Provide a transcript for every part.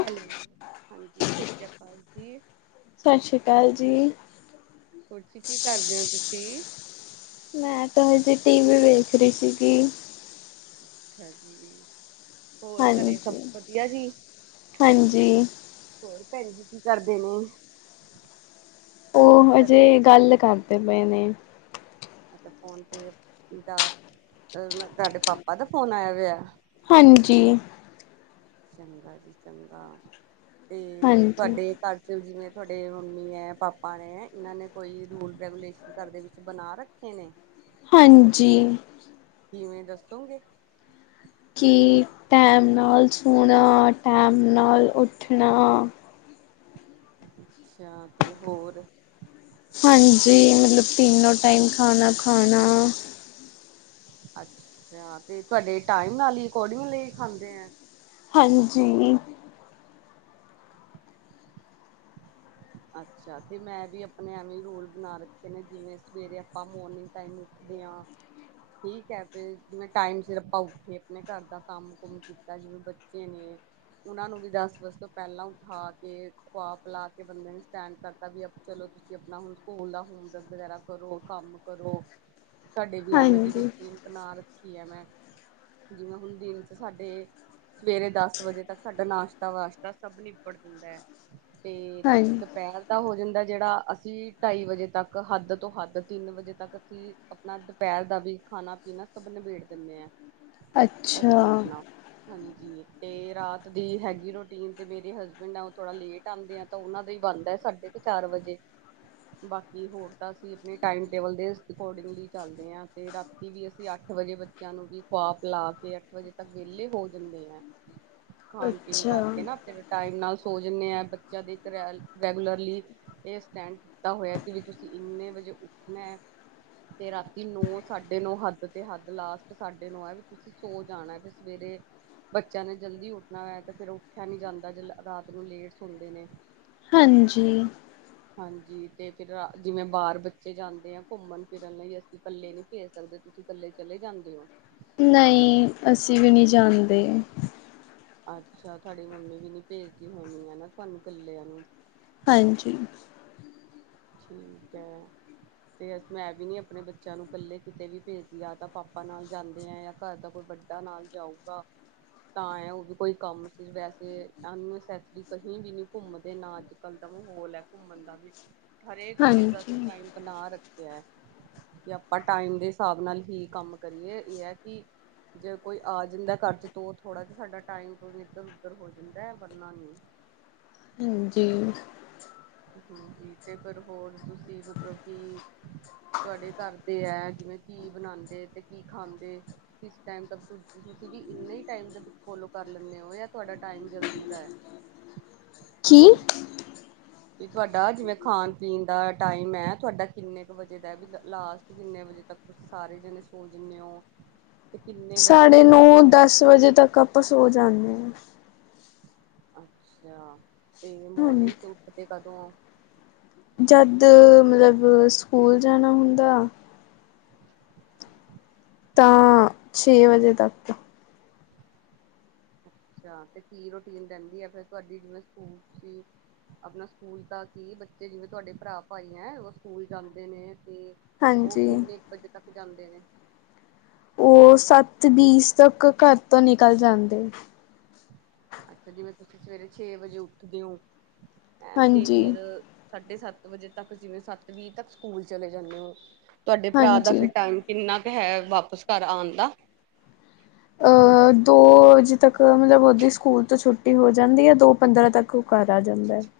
Hello, ਹਾਂਜੀ ਸ਼ਸੀਆਕਾਲ ਜੀ। ਸਾਸ਼ੀ ਕਾਲ ਜੀ। ਹੋਰ ਜੀ ਕੀ ਕਰਦੇ ਓ ਤੁਸੀਂ? ਮੈਂ ਤੇ ਹਜੇ ਟੀ ਵੀ ਵੇਖ ਰੀ ਸੀਗੀ। ਅੱਛਾ ਜੀ। ਹੋਰ ਘਰੇ ਸਬ ਹਾਂਜੀ ਵਦੀਆ ਜੀ, ਹਾਂਜੀ ਹੋਰ ਭੈਣ ਜੀ ਕੀ ਕਰਦੇ ਨੇ? ਓ ਘਰੇ ਹਜੇ ਗੱਲ ਕਰਦੇ ਪਏ ਨੇ। ਅੱਛਾ ਫੋਨ ਤੇ ਦਾ ਤੁਆਡੇ ਪਾਪਾ ਦਾ ਫੋਨ ਆਇਆ ਹੋਆ? ਹਾਂਜੀ। ਚੰਗਾ ਜੀ ਚੰਗਾ ਤੇ ਹਾਂਜੀ ਤੁਆਡੇ ਘਰ ਚ ਜਿਵੇਂ ਤੁਹਾਡੇ ਮੰਮੀ ਐ, ਪਾਪਾ ਨੇ ਇਹਨਾਂ ਨੇ ਕੋਈ ਰੂਲ ਰੈਗੂਲੇਸ਼ਨ ਘਰ ਦੇ ਵਿੱਚ ਬਣਾ ਰੱਖੇ ਨੇ। ਹਾਂਜੀ। ਕਿਵੇਂ ਦੱਸੋਂਗੇ? ਕਿ ਟੈਮ ਨਾਲ ਸੋਣਾ ਟੈਮ ਨਾਲ ਉੱਠਣਾ ਅੱਛਾ ਤੇ ਹੋਰ ਹਾਂਜੀ, ਮਤਲਬ ਤਿੰਨੋ ਟਾਈਮ ਖਾਨਾ ਖਾਣਾ। ਅੱਛਾ ਤੇ ਤੁਹਾਡੇ ਟਾਈਮ ਨਾਲ ਈ ਕੋਰਡਿੰਗ ਲਈ ਖਾਂਦੇ ਐ। ਹਾਂਜੀ। ਅੱਛਾ, ਤੇ ਮੈਂ ਵੀ ਅਪਣੇ ਐਵੇਂ ਰੂਲ ਬਣਾ ਰੱਖੇ ਨੇ ਜਿਵੇਂ ਸਵੇਰੇ ਅਪਾਂ ਮੋਰਨਿਂਗ ਟਾਈਮ ਰਖਦੇ ਆ। ਠੀਕ ਐ ਫੇਰ ਜਿਵੇਂ ਟਾਈਮ ਸਿਰ ਅਪਾਂ ਉੱਠੇ ਅਪਣੇ ਘਰ ਦਾ ਕੰਮ- ਕੁੰਮ ਕੀਤਾ ਜਿਵੇਂ ਬੱਚੇ ਨੇ ਉਹਨਾਂ ਨੂੰ ਵੀ ਦਸ ਵਜੇ ਤੋਂ ਪੈਲਾਂ ਉਠਾ ਕੇ, ਖੂਆ-ਪਿਲਾ ਕੇ ਬੰਦੇ ਨੂੰ ਸਟੈਂਡ ਕਰਤਾ ਵੀ ਅਬ ਚਲੋ ਤੁਸੀਂ ਅਪਣਾ ਹੁਣ ਸਕੂਲ ਦਾ ਹੋਮਵਰਕ ਵਗੈਰਾ ਕਰੋ, ਕੰਮ ਕਰੋ। ਸਾਡੇ ਵੀ ਐਵੇਂ ਦੀ ਹਾਂਜੀ ਰੂਟੀਨ ਬਣਾ ਰੱਖੀ ਐ ਮੈਂ। ਜਿਵੇਂ ਹੁਣ ਦਿਨ ਚ ਸਾਡੇ ਸਵੇਰੇ ਦਸ ਵਜੇ ਤੱਕ ਸਾਡਾ ਨਾਸ਼ਤਾ- ਵਾਸ਼ਤਾ ਸਭ ਨਿਪਟ ਜਾਂਦਾ ਤੇ ਹਾਂਜੀ ਦੁਪਹਿਰ ਦਾ ਹੋ ਜਾਂ ਦਾ ਜਿਹੜਾ ਅਸੀਂ ਢਾਈ ਵਜੇ ਤੱਕ ਹੱਦ ਤੋਂ ਹੱਦ ਤਿੰਨ ਵਜੇ ਤੱਕ ਅਸੀਂ ਅਪਣਾ ਦੁਪਹਿਰ ਦਾ ਵੀ ਖਾਣਾ- ਪੀਣਾ ਸਬ ਨਬੇੜ ਦਿੰਨੇ ਆ। ਅੱਛਾ। ਜੀ, ਤੇ ਰਾਤ ਦੀ ਹੈਗੀ ਰੋਟੀਨ ਤੇ ਮੇਰੇ ਹਸਬੈਂਡ ਐ ਉਹ ਥੋੜਾ ਲੇਟ ਆਂਦੇ ਐ ਤਾਂ ਉਹਨਾਂ ਦਾ ਈ ਬਣਦਾ ਸਾਢੇ ਤੇ ਚਾਰ ਵਜੇ ਬਾਕੀ ਹੋਰ ਤਾਂ ਅਸੀਂ ਅਪਣੇ ਟਾਈਮ ਟੇਬਲ ਦੇ ਸ ਅਕੋਰਡਿੰਗਲੀ ਚਲਦੇ ਆ ਤੇ ਰਾਤੀ ਵੀ ਅਸੀਂ ਅੱਠ ਅੱਠ ਵਜੇ ਬੱਚਿਆਂ ਨੂੰ ਵੀ ਖੁਆ- ਪਿਲਾ ਕੇ ਅੱਠ ਵਜੇ ਤੱਕ ਵਿਹਲੇ ਹੋ ਜਂਦੇ ਐ। ਖਾਣ- ਪੀਣ ਅੱਛਾ ਕਰਕੇ ਨਾ ਫੇਰ ਟਾਈਮ ਨਾਲ ਸੋ ਜਾਂਨੇ ਆ। ਬਚ ਬੱਚੇਆ ਦੀ ਰੇਲ ਰੈਗੂਲਰਲੀ ਇਹ ਸਟੈਂਡ ਕੀਤਾ ਹੋਇਆ ਕਿ ਵੀ ਤੁਸੀਂ ਇੰਨੇ ਵਜੇ ਉੱਠਣਾ ਐ ਤੇ ਰਾਤੀ ਨੌ ਸਾਡੇ ਨੌ ਹੱਦ ਤੇ ਹੱਦ ਲਾਸਟ ਸਾਡੇ ਨੌ ਐ ਵੀ ਤੁਸੀਂ ਸੋ ਜਾਣਾ ਐ ਵੀ ਸਵੇਰੇ ਬੱਚਿਆਂ ਨੇ ਜਲਦੀ ਉੱਠਣਾ ਐ ਤੇ ਫੇਰ ਉੱਠਆ ਨੀ ਜਾਂਦਾ ਜ ਰਾਤ ਨੂੰ ਲੇਟ ਸੋਂਦੇ ਨੇ। ਹਾਂਜੀ। ਹਾਂਜੀ। ਤੇ ਫੇਰ ਜਿਵੇਂ ਬਾਹਰ ਬੱਚੇ ਜਾਂਦੇ ਆ। ਘੁੰਮਣ, ਫਿਰਨ ਲਈ ਅਸੀਂ ਕਲੇ ਨਹੀਂ ਭੇਜ ਸਕਦੇ। ਕਲਲੇ ਚਲੇ ਜਾਂਦੇ ਹੋ। ਨਹੀਂ- ਅਸੀਂ ਵੀ ਨਹੀਂ ਜਾਂਦੇ। ਅੱਛਾ, ਤੁਹਾਡੀ ਮੰਮੀ ਵੀ ਨੀ ਭੇਜਦੀ ਹੋਣੀ। ਹੈਨਾ। ਤੁਹਾਨੂੰ ਕੱਲਿਆਂ ਨੂੰ। ਹਾਂਜੀ। ਠੀਕ ਹੈ। ਤੇ ਮੈਂ ਵੀ ਨਹੀਂ -ਆਪਣੇ ਬੱਚਿਆਂ ਨੂੰ ਕੱਲੇ ਕਿਤੇ ਵੀ ਭੇਜਦੀ। ਯਾ ਤਾਂ ਪਾਪਾ ਨਾਲ ਜਾਂਦੇ ਐ, ਜਾਂ ਘਰ ਦਾ ਕੋਈ। ਵੱਡਾ ਨਾਲ ਜਾਊਗਾ। ਤਾਂ ਹੈ। ਉਹ ਵੀ ਕੋਈ ਕੰਮ ਸੀ, ਵੈਸੇ ਅੰਨੇਸਸਰੀ ਕਹੀ ਵੀ ਨੀ ਘੁੰਮਦੇ। ਨਾ ਅੱਜ ਕੱਲ ਦਾ, ਮਾਹੌਲ ਹੈ ਘੁੰਮਣ ਦਾ ਵੀ। ਹਰੇਕ ਚੀਜ਼ ਦਾ ਹਾਂਜੀ। ਅਸੀਂ ਟਾਈਮ ਬਣਾ ਰੱਖਿਆ ਹੈ। ਕਿ ਆਪਾਂ, ਟਾਈਮ ਦੇ ਹਿਸਾਬ- ਨਾਲ ਹੀ ਕੰਮ ਕਰੀਏ ਇਹ ਹੈ ਕਿ, ਜੇ ਕੋਈ ਆ ਜਾਂਦਾ। ਘਰ ਚ ਤੋ ਥੋੜਾ ਜਾਂ, ਸਾਡਾ ਟਾਈਮ ਇੱਧਰ- ਉੱਧਰ ਹੋ, ਜਾਂਦਾ ਵਰਨਾ ਨਹੀਂ। [unintelligible] ਹਾਂਜੀ। ਹਾਂਜੀ। ਤੇ ਫਿਰ ਹੋਰ, ਤੁਸੀਂ ਮਤਲਬ ਕਿ। ਤੁਹਾਡੇ ਘਰ ਤੇ ਹੈ, ਜਿਵੇਂ ਕੀ ਬਣਾਦੇ ਤੇ, ਕੀ ਖਾਂਦੇ, ਕਿਸ ਟਾਈਮ ਤਕ। ਕਿ ਇੰਨੇ ਹੀ ਟਾਈਮ ਦੇ ਵਿੱਚ, ਫੋਲੋ ਕਰ ਲੈਂਨੇ ਹੋ, ਜਾਂ ਤੁਹਾਡਾ ਟਾਈਮ ਜਲਦੀ ਦਾ ਐ। ਕੀ? ਵੀ ਤੁਹਾਡਾ, ਜਿਵੇਂ ਖਾਣ- ਪੀਣ ਦਾ ਟਾਈਮ ਹੈ। ਤੁਹਾਡਾ ਕਿੰਨੇ ਕੁ ਵਜੇ ਦਾ ਐ। ਲਾਸਟ ਕਿਨੇ ਵਜੇ। ਜੇ ਤੱਕ ਤੁਸੀਂ ਸਾਰੇ, ਜਣੇ ਸੋ ਜਾਨੇ ਹੋ। ਤੇ ਕਿੰਨੇ ਵਜੇ ਸਾਢੇ ਉੱਠਦੇ ਨੌ- ਹੋ ਦਸ ਵਜੇ ਤੱਕ, ਆਪਾਂ ਸੋ ਜਾਂਨੇ ਹਾਂ। ਅੱਛਾ ਤੇ ਹਾਂ ਮੋਰਨਿੰਗ ਚ ਉੱਠਦੇ ਕਦੋਂ ਓ? ਜਦ ਮਤਲਬ ਸਕੂਲ ਜਾਨਾ ਹੁੰਦਾ ਤਾਂ ਛੇ ਵਜੇ ਤੱਕ ਅੱਛਾ ਤੇ ਕੀ ਰੋਟੀਨ ਰਹਿੰਦੀ ਆ ਫਿਰ ਤੁਹਾਡੀ? ਜਿਵੇਂ ਸਕੂਲ ਤੂਸੀ ਅਪਨਾ ਸਕੂਲ ਤਾਂ ਕੀ ਬੱਚੇ ਜਿਵੇਂ ਤੁਹਾਡੇ ਭਰਾ ਭਾਈ ਐ ਉਹ ਸਕੂਲ ਜਾਂਦੇ ਨੇ ਤੇ ਉਹ ਹਾਂਜੀ। ਕਿੰਨੇ ਕ ਵਜੇ ਤੱਕ ਜਾਂਦੇ ਨੇ? ਓਹ ਸੱਤ ਬੀਸ ਤੱਕ ਘਰ ਤੋਂ ਨਿਕਲ ਜਾਂਦੇ ਅੱਛਾ ਜਿਵੇਂ ਤੁਸੀਂ ਸਵੇਰੇ ਛੇ ਵਜੇ ਉੱਠਦੇ ਹੋ ਹੈਂ ਤੇ ਹਾਂਜੀ ਫੇਰ ਸਾਢੇ ਸੱਤ ਵਜੇ ਤੱਕ ਜਿਵੇਂ ਸੱਤ ਵੀਹ ਤੱਕ ਸਕੂਲ ਚਲੇ ਜਾਂਨੇ ਐ। ਤੁਹਾਡੇ ਭਰਾ ਦਾ ਹਾਂਜੀ। ਫਿਰ ਟਾਈਮ ਕਿੰਨਾ ਕ ਹੈ ਵਾਪਿਸ ਘਰ ਆਨ ਦਾ? ਅ ਦੋ ਵਜੇ ਤੱਕ ਮਤਲਬ ਉਹਦੀ ਸਕੂਲ ਤੋਂ ਛੁੱਟੀ ਹੋ ਜਾਂਦੀ ਐ, ਦੋ ਪੰਦਰਾਂ ਤੱਕ ਉਹ ਘਰ ਆ ਜਾਂਦਾ ਐ। [inaudible]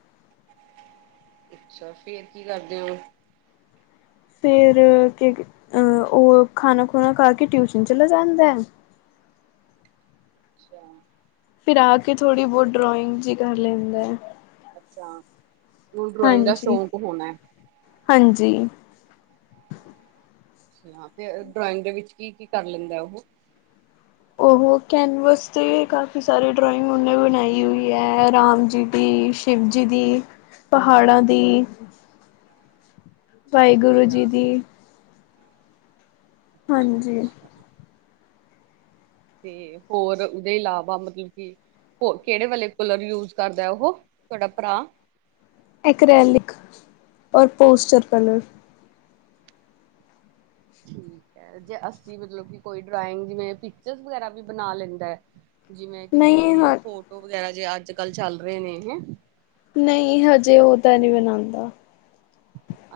ਅੱਛਾ ਫੇਰ ਕੀ ਕਰਦੇ ਓ? ਫੇਰ [unintelligible] ਅ ਉਹ ਖਾਨਾ ਖੁਨਾ ਖਾ ਕੇ ਟਿਊਸ਼ਨ ਚਲਾ ਜਾਂਦਾ ਐ। [inaudible] ਅੱਛਾ। ਫਿਰ ਆ ਕੇ ਥੋੜ੍ਹੀ ਬੋਤ ਡਰੋਇੰਗ ਜੀ ਕਰ ਲੈਂਦਾ ਐ। ਅੱਛਾ ਓਹਨੂੰ ਡਰਾੋਇੰਗ ਦਾ ਸ਼ੌਕ ਹੋਨਾ ਐ। ਹਾਂਜੀ। ਅੱਛਾ ਤੇ ਡਰਾਇੰਗ ਦੇ ਵਿੱਚ ਕੀ ਕੀ ਕਰ ਲੈਂਦਾ ਐ ਓਹੋ? ਉਹ ਕੈਨਵਸ ਤੇ ਕਾਫੀ ਸਾਰੇ ਡਰਾਇੰਗ ਉਹਨੇ ਬਨਾਈ ਹੋਈ ਐ ਰਾਮ ਜੀ ਦੀ ਸ਼ਿਵਜੀ ਦੀ, ਪਹਾੜਾਂ ਦੀ [inaudible] ਵਾਹਿਗੁਰੂ ਜੀ ਅੱਛਾ ਦੀ ਹਾਂਜੀ ਅੱਛਾ-ਅੱਛਾ। ਤੇ ਹੋਰ ਉਹਦੇ ਇਲਾਵਾ ਮਤਲਬ ਕਿ ਹੋ, ਕਿਹੜੇ ਵਾਲੇ ਕਲਰ ਯੂਜ ਕਰਦਾ? ਉਹ ਤੁਹਾਡਾ ਭਰਾ। ਇਕ੍ਰਲਿਕ ਔਰ ਪੋਸਟਰ ਕਲਰ। ਠੀਕ। ਜੇ ਅਸੀਂ ਮਤਲਬ ਕਿ, ਕੋਈ ਡਰਾਇੰਗ, ਜਿਵੇਂ ਪਿਕਚਰਜ਼, ਵਗੈਰਾ ਵੀ ਬਣਾ ਲੈਂਦਾ ਹੈ। ਜਿਵੇਂ ਕਿਸੇ ਨਹੀਂ ਦੀ ਹਾਂ ਫੋਟੋ- ਵਗੈਰਾ ਜੇ ਅੱਜ ਕੱਲ ਚੱਲ ਰਹੇ ਨੇ ਹੈ। ਨਹੀਂ- ਹਜੇ ਉਹ ਤਾਂ ਨਹੀਂ ਬਣਾਉਂਦਾ।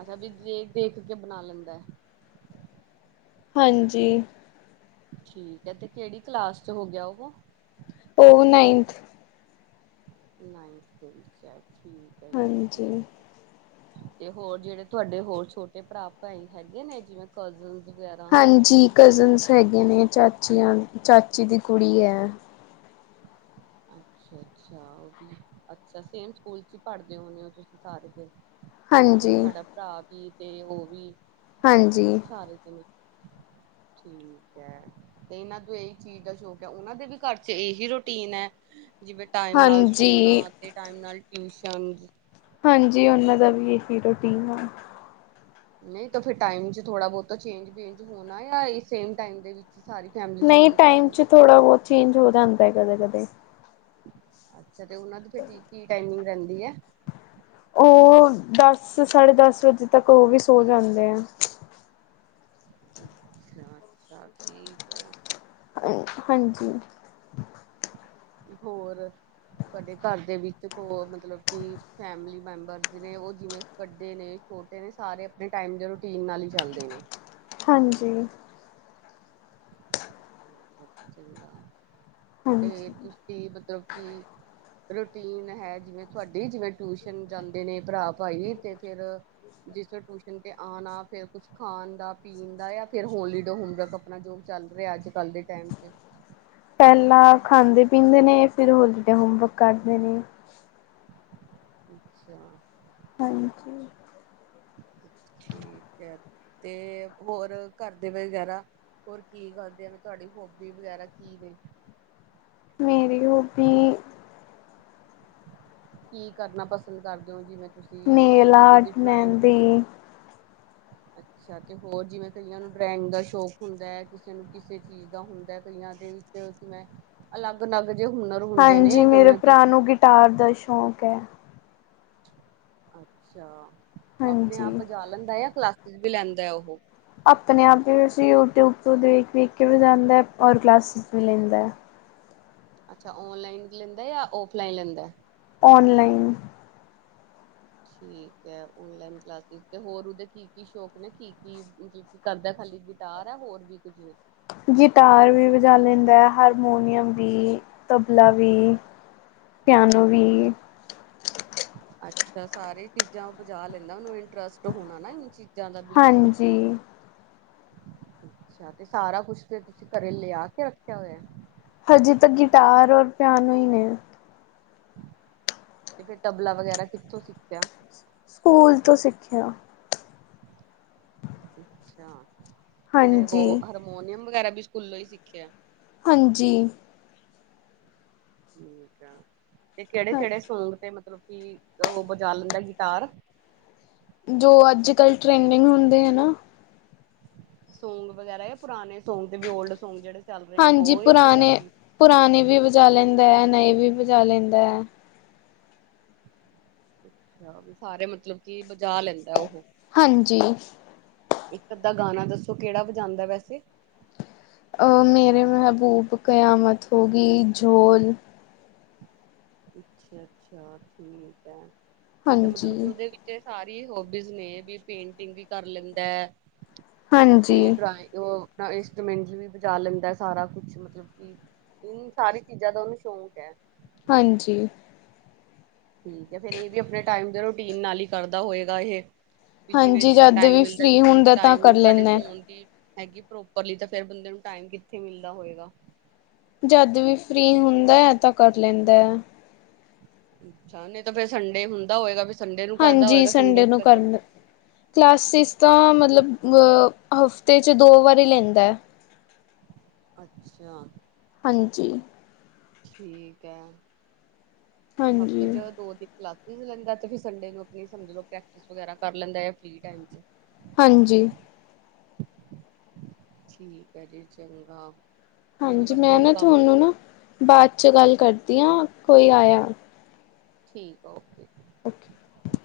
ਅੱਛਾ ਵੀ, ਦੇਖ-ਦੇਖ ਕੇ ਬਣਾ ਲੈਂਦਾ ਹੈ। ਹਾਂਜੀ। ਠੀਕ ਹੈ। ਤੇ ਕਿਹੜੀ ਕਲਾਸ ਚ ਹੋ ਗਿਆ ਉਹ? ਉਹ ਨਾਈਨਥ। ਨਾਈਨਥ ਚ ਠੀਕ ਹੈ ਜੀ, ਹਾਂਜੀ। ਠੀਕ ਹੈ। ਤੇ ਹੋਰ ਜਿਹੜੇ, ਤੁਹਾਡੇ ਹੋਰ ਛੋਟੇ ਭਰਾ, ਭਾਈ ਹੈਗੇ ਨੇ ਜਿਵੇਂ ਕਜ਼ਨ। ਹਾਂਜੀ। ਕਜ਼ਨਸ ਹੈਗੇ ਨੇ, ਚਾਚੀਆਂ- ਚਾਚੀ ਦੀ ਕੁੜੀ ਹੈ। ਅੱਛਾ, ਅੱਛਾ ਉਹ ਵੀ ਅੱਛਾ, ਸੇਮ ਸਕੂਲ ਚ ਹੀ ਪੜਦੇ ਹੋਨੇ ਹੋ ਤੁਸੀਂ ਸਾਰੇ। ਫਿਰ ਤੇ ਹਾਂਜੀ। ਸਾਡਾ ਭਰਾ ਵੀ, ਤੇ ਉਹ ਵੀ ਹਾਂਜੀ, ਸਾਰੇ ਜਾਣੇ। [unintelligible] ਠੀਕ ਏ, ਤੇ ਇਹਨਾਂ ਨੂਂ ਇਹੀ ਚੀਜ਼ ਦਾ ਸ਼ੌਕ ਹੈ। ਉਹਨਾਂ ਦੇ ਵੀ ਘਰ ਚ ਏਹੀ ਰੂਟੀਨ ਹੈ? ਜਿਵੇਂ ਟਾਈਮ ਨਾਲ ਹਾਂਜੀ। ਸੋਨਾ, ਤੇ ਟਾਈਮ ਨਾਲ ਟਿਊਸ਼ਨਸ। ਹਾਂਜੀ, ਉਹਨਾਂ ਦਾ ਵੀ ਏਹੀ ਰੂਟੀਨ ਆ। ਨਈ ਤੇ ਫਿਰ ਟਾਈਮ ਚ ਥੋੜ੍ਹਾ ਬਹੁਤਾ ਚੇਂਜ ਵੇਂਜ ਹੋਣਾ ਯਾਂ ਏਹੀ ਸੇਮ ਟਾਈਮ ਦੇ ਸਾਰੀ ਫੈਮਿਲੀ ਨਈ ਸੌਂਦੀ ਟਾਈਮ ਕਰਦੀ ਹੈ ਚ ਥੋੜ੍ਹਾ ਬਹੁਤ ਚੇਂਜ ਹੋ ਜਾਂਦਾ ਹੈ ਕਦੇ-ਕਦੇ। ਅੱਛਾ, ਤੇ ਉਹਨਾਂ ਦੀ ਟੀ, ਕੀ ਟਾਈਮਿੰਗ ਰਹਿੰਦੀ ਹੈ? ਉਹ ਦਸ, ਸਾਢੇ ਦਸ ਵਜੇ ਤੱਕ, ਉਹ ਵੀ ਸੋ ਜਾਂਦੇ ਆ। ਅੱਛਾ-ਅੱਛਾ ਠੀਕ ਹੈ। ਹਾਂਜੀ। ਹੋਰ, ਸਾਡੇ ਘਰ ਦੇ ਵਿੱਚ- ਕੋਈ ਹੋਰ ਮਤਲਬ, ਕਿ ਫੈਮਲੀ ਮੈਂਬਰ, ਜਿਵੇਂ ਉਹ ਜਿਵੇਂ ਵਡੇ ਨੇ। ਛੋਟੇ ਨੇ ਸਾਰੇ, ਆਪਣੇ ਟਾਈਮ, ਦੇ ਰੂਟੀਨ ਨਾਲ ਹੀ ਚੱਲਦੇ ਨੇ। ਹਾਂਜੀ। ਤੇ ਹਾਂਜੀ। ਤੁਸੀ ਕੀ, ਮਤਲਬ ਕੀ, ਰੂਟੀਨ ਹੈ- ਜਿਵੇਂ ਤੁਹਾਡੀ ਜਿਵੇਂ, ਟਿਊਸ਼ਨ ਜਾਂਦੇ ਨੇ ਭਰਾ ਭਾਈ ਤੇ ਫਿਰ। ਜਿਸ ਟਿਊਸ਼ਨ ਤੇ ਆਣਾ। ਫਿਰ ਕੁਛ ਖਾਣ ਦਾ, ਪੀਣ ਦਾ, ਫਿਰ ਹੋਲੀਡੇ ਹੋਮਵਰਕ ਆਪਣਾ ਜੋ ਚਲ ਚੱਲ ਰਿਹਾ। ਅੱਜ ਕੱਲ ਦੇ ਟਾਈਮ ਚ। ਪਹਿਲਾਂ ਖਾਂਦੇ ਪੀਂਦੇ ਨੇ, ਫਿਰ ਹੋਲੀਡੇ ਹੋਮਵਰਕ ਕਰਦੇ ਨੇ। ਅੱਛਾ। ਹਾਂਜੀ। ਠੀਕ ਹੈ। ਤੇ ਹੋਰ ਘਰ ਦੇ ਵਗੈਰਾ, ਹੋਰ ਕੀ ਕਰਦੇ ਆ। ਤੁਹਾਡੀ ਹੋਬੀ ਵਗੈਰਾ ਕੀ ਨੇ। ਮੇਰੀ ਹੋਬੀ, ਕੀ ਕਰਨਾ ਪਸੰਦ ਕਰਦੇ ਹੋ ਜਿਵੇਂ ਤੁਸੀਂ ਨੇਲ ਕਿਸੇ ਆਟ ਮਹਿੰਦੀ ਅੱਛਾ ਅੱਛਾ ਤੇ ਹੋਰ ਜਿਵੇਂ ਕਈਆਂ ਨੂੰ ਡਰਾਇੰਗ ਦਾ ਸ਼ੌਕ ਹੁੰਦਾ ਹੈ ਕਿਸੇ ਨੂੰ ਕਿਸੇ ਚੀਜ਼ ਦਾ ਹੁੰਦਾ ਹੈ ਕਈਆਂ ਦੇ ਉਸੇ ਅਲੱਗ-ਅਲੱਗ ਹਾਂਜੀ ਮੇਰੇ ਭਰਾ ਨੂੰ ਗਿਟਾਰ ਦਾ ਸ਼ੌਂਕ ਹੈ। ਅੱਛਾ ਆਪਣੇ ਆਪ ਹਾਂਜੀ। ਵਜਾ ਲੈਂਦਾ ਆ ਕਲਾਸਿਸ ਵੀ ਲੈਂਦਾ ਉਹ ਆਪਣੇ ਆਪ ਵੀ ਵਿੱਚ ਯੂਟਿਊਬ ਤੋਂ ਦੇਖ ਵੇਖ ਕੇ ਵੀ ਜਾਂਦਾ ਹੈ ਔਰ ਕਲਾਸਿਸ ਵੀ ਲੈਂਦਾ। ਅੱਛਾ ਔਨਲਾਈਨ ਲੈਂਦਾ ਜਾਂ ਔਫਲਾਈਨ ਲੈਂਦਾ। ਔਨਲਾਈਨ ਠੀਕ ਹੈ ਓਨਲਾਈਨ ਕਲਾਸਿਸ ਤੇ ਹੋਰ ਉਹਦੇ ਕੀ ਕੀ ਸ਼ੌਕ ਨੇ ਕੀ ਕੀ ਮਤਲਬ ਕੀ ਕਰਦਾ। ਖਾਲੀ ਗਿਟਾਰ ਹੈ ਹੋਰ ਵੀ ਕੁੱਝ ਗਿਟਾਰ ਵੀ ਵਜਾ ਲੈਂਦਾ ਹੈ ਹਾਰਮੋਨੀਅਮ ਵੀ ਤਬਲਾ ਵੀ ਪਿਆਨੋ ਵੀ ਅੱਛਾ ਸਾਰੇ ਚੀਜ਼ਾਂ ਬਜਾ ਲੈਂਦਾ ਉਹਨੂੰ ਇੰਟਰਸਟ ਹੋਣਾ ਨਾ ਚੀ ਹਾਂਜੀ ਅੱਛਾ ਤੇ ਸਾਰਾ ਕੁਛ ਫੇ ਤੁਸੀਂ ਘਰੇ ਲਿਆ ਕੇ ਰੱਖਿਆ ਹੋਇਆ। ਹਜੇ ਤਾਂ ਗਿਟਾਰ ਔਰ ਪਿਆਨੋ ਹੀ ਨੇ ਤੇ ਫਿਰ ਤਬਲਾ ਵਗੈਰਾ ਕਿੱਥੋਂ ਸਿੱਖਿਆ ਸਕੂਲ ਤੋਂ ਸਿੱਖਿਆ ਅੱਛਾ ਤੇ ਬਹੁ ਹਾਂਜੀ, ਹਰਮੋਨੀਅਮ ਵਗੈਰਾ ਵੀ ਸਕੂਲੋਂ ਹੀ ਸਿੱਖਿਆ ਹਾਂਜੀ। ਠੀਕ ਆ ਤੇ ਹਾਂ, ਕਿਹੜੇ-ਕਿਹੜੇ ਸੌਂਗ ਤੇ ਮਤ ਮਤਲਬ ਕਿ ਉਹ ਬਜਾ ਲੈਂਦਾ ਗਿਟਾਰ ਜੋ ਅੱਜ ਕੱਲ ਟ੍ਰੈਂਡਿੰਗ ਹੁੰਦੇ ਹੈ ਨਾ ਸੌਂਗ ਵਗੈਰਾ ਆ ਪੁਰਾਣੇ ਸੌਂਗ ਤੇ ਵੀ ਓਲਡ ਸੌਂਗ ਜਿਹੜੇ ਚੱਲ ਰਹੇ ਨੇ ਹਾਂਜੀ ਉਹ ਜਾਂ ਪੰਜਾਬੀ ਪੁਰਾਣੇ-ਪੁਰਾਣੇ ਵੀ ਵਜਾ ਲੈਂਦਾ ਐ ਨਵੇਂ ਵੀ ਵਜਾ ਲੈਂਦਾ ਐ। ਅੱਛਾ ਵੀ ਸਾਰੇ ਮਤਲਬ ਕਿ ਬਜਾ ਲੈਂਦਾ ਉਹ ਹਾਂਜੀ ਇੱਕ ਅੱਧਾ ਗਾਣਾ ਦੱਸੋ ਕਿਹੜਾ ਵਜਾਉਂਦਾ ਵੈਸੇ ਅਹ ਮੇਰੇ ਮਹਿਬੂਬ ਕਿਆਮਤ ਹੋ ਗਈ ਝੋਲ ਅੱਛਾ-ਅੱਛਾ ਠੀਕ ਹੈ ਤੇ ਮਤਲਬ ਕਿ ਹਾਂਜੀ ਉਹਦੇ ਵਿੱਚ ਸਾਰੇ ਹੋਬੀਜ਼ ਨੇ ਵੀ ਪੇਂਟਿੰਗ ਵੀ ਕਰ ਲੈਂਦਾ ਹਾਂਜੀ ਤੇ ਡਰਾਇਗ ਉਹ ਇੰਸਟੂਮੈਂਟ ਵੀ ਵਜਾ ਲੈਂਦਾ ਸਾਰਾ ਕੁਛ ਮਤਲਬ ਕਿ ਇਨ ਸਾਰੀ ਚੀਜ਼ਾਂ ਦਾ ਉਹਨੂੰ ਸ਼ੌਕ ਹੈ। ਹਾਂਜੀ ਠੀਕ ਹੈ ਫੇਰ ਇਹ ਵੀ ਆਪਣੇ ਟਾਈਮ ਦੇ ਰੂਟੀਨ ਨਾਲ ਹੀ ਕਰਦਾ ਹੋਏਗਾ ਇਹ ਵੀ ਹਾਂਜੀ ਜਿਵੇਂ-ਜਿਵੇਂ ਜਦ ਟਾਈਮ ਵੀ ਮਿਲਦਾ ਫ੍ਰਰੀ ਕਿਉਕਿ ਜ ਹੁੰਦਾ ਤਾਂ ਕਰ ਟਾਈਮਿੰਗ ਸਾਡੇ ਲੈਂਦਾ ਸੋਨ ਦੀ ਹੈਗੀ ਪ੍ਰੋਪਰਲੀ ਤਾਂ ਫਿਰ ਬੰਦੇ ਨੂੰ ਟਾਈਮ ਕਿੱਥੇ ਮਿਲਦਾ ਹੋਏਗਾ। ਜਦ ਵੀ ਫ੍ਰਰੀ ਹੁੰਦਾ ਤਾਂ ਕਰ ਲੈਂਦਾ। ਅੱਛਾ ਨਹੀਂ ਤਾਂ ਫੇਰ ਸੰਡੇ ਹੁੰਦਾ ਹੋਏਗਾ। ਸੰਡੇ ਨੂੰ ਕਰਦਾ ਹਾਂਜੀ ਹੋਏਗਾ ਸੰਡੇ ਨੂੰ ਤਾਂ ਚੱਲ ਕਰਨ ਕਲਾਸਿਸ ਤਾਂ ਮਤਲਬ ਅ ਹਫ਼ਤੇ 'ਚ ਦੋ ਵਾਰੀ ਲੈਂਦਾ। ਅੱਛਾ ਹਾਂਜੀ ਠੀਕ ਹੈ ਹਫ਼ਤੇ ਹਾਂਜੀ ਚ ਦੋ ਤੀਨ ਕਲਾ ਸੀਸ ਲੈਂਦਾ ਤੇ ਫੇਰ ਸੰਡੇ ਨੂੰ ਅਪਣੀ ਸਮਝ ਲੋਓ ਪ੍ਰੈਕਟਿਸ ਵਗੈਰਾ ਕਰ ਲੈਂਦਾ ਆ ਫਰੀ ਟੈਮ 'ਚ ਹਾਂਜੀ ਠੀਕ ਹੇ ਜੀ ਚੰਗਾ ਇਹ ਵੀ ਹਾਂਜੀ, ਵਧੀਆ ਮੈਂ ਹੀ ਨਾ ਕੰਮ ਹੈ ਤੁਹਾਨੂੰ ਨਾ, ਬਾਅਦ ਚ ਗੱਲ ਕਰਦੀ ਹਾਂ ਕੋਈ ਆਇਆ। ਠੀਕ ਆ ਓਕੇ। ਓਕੇ।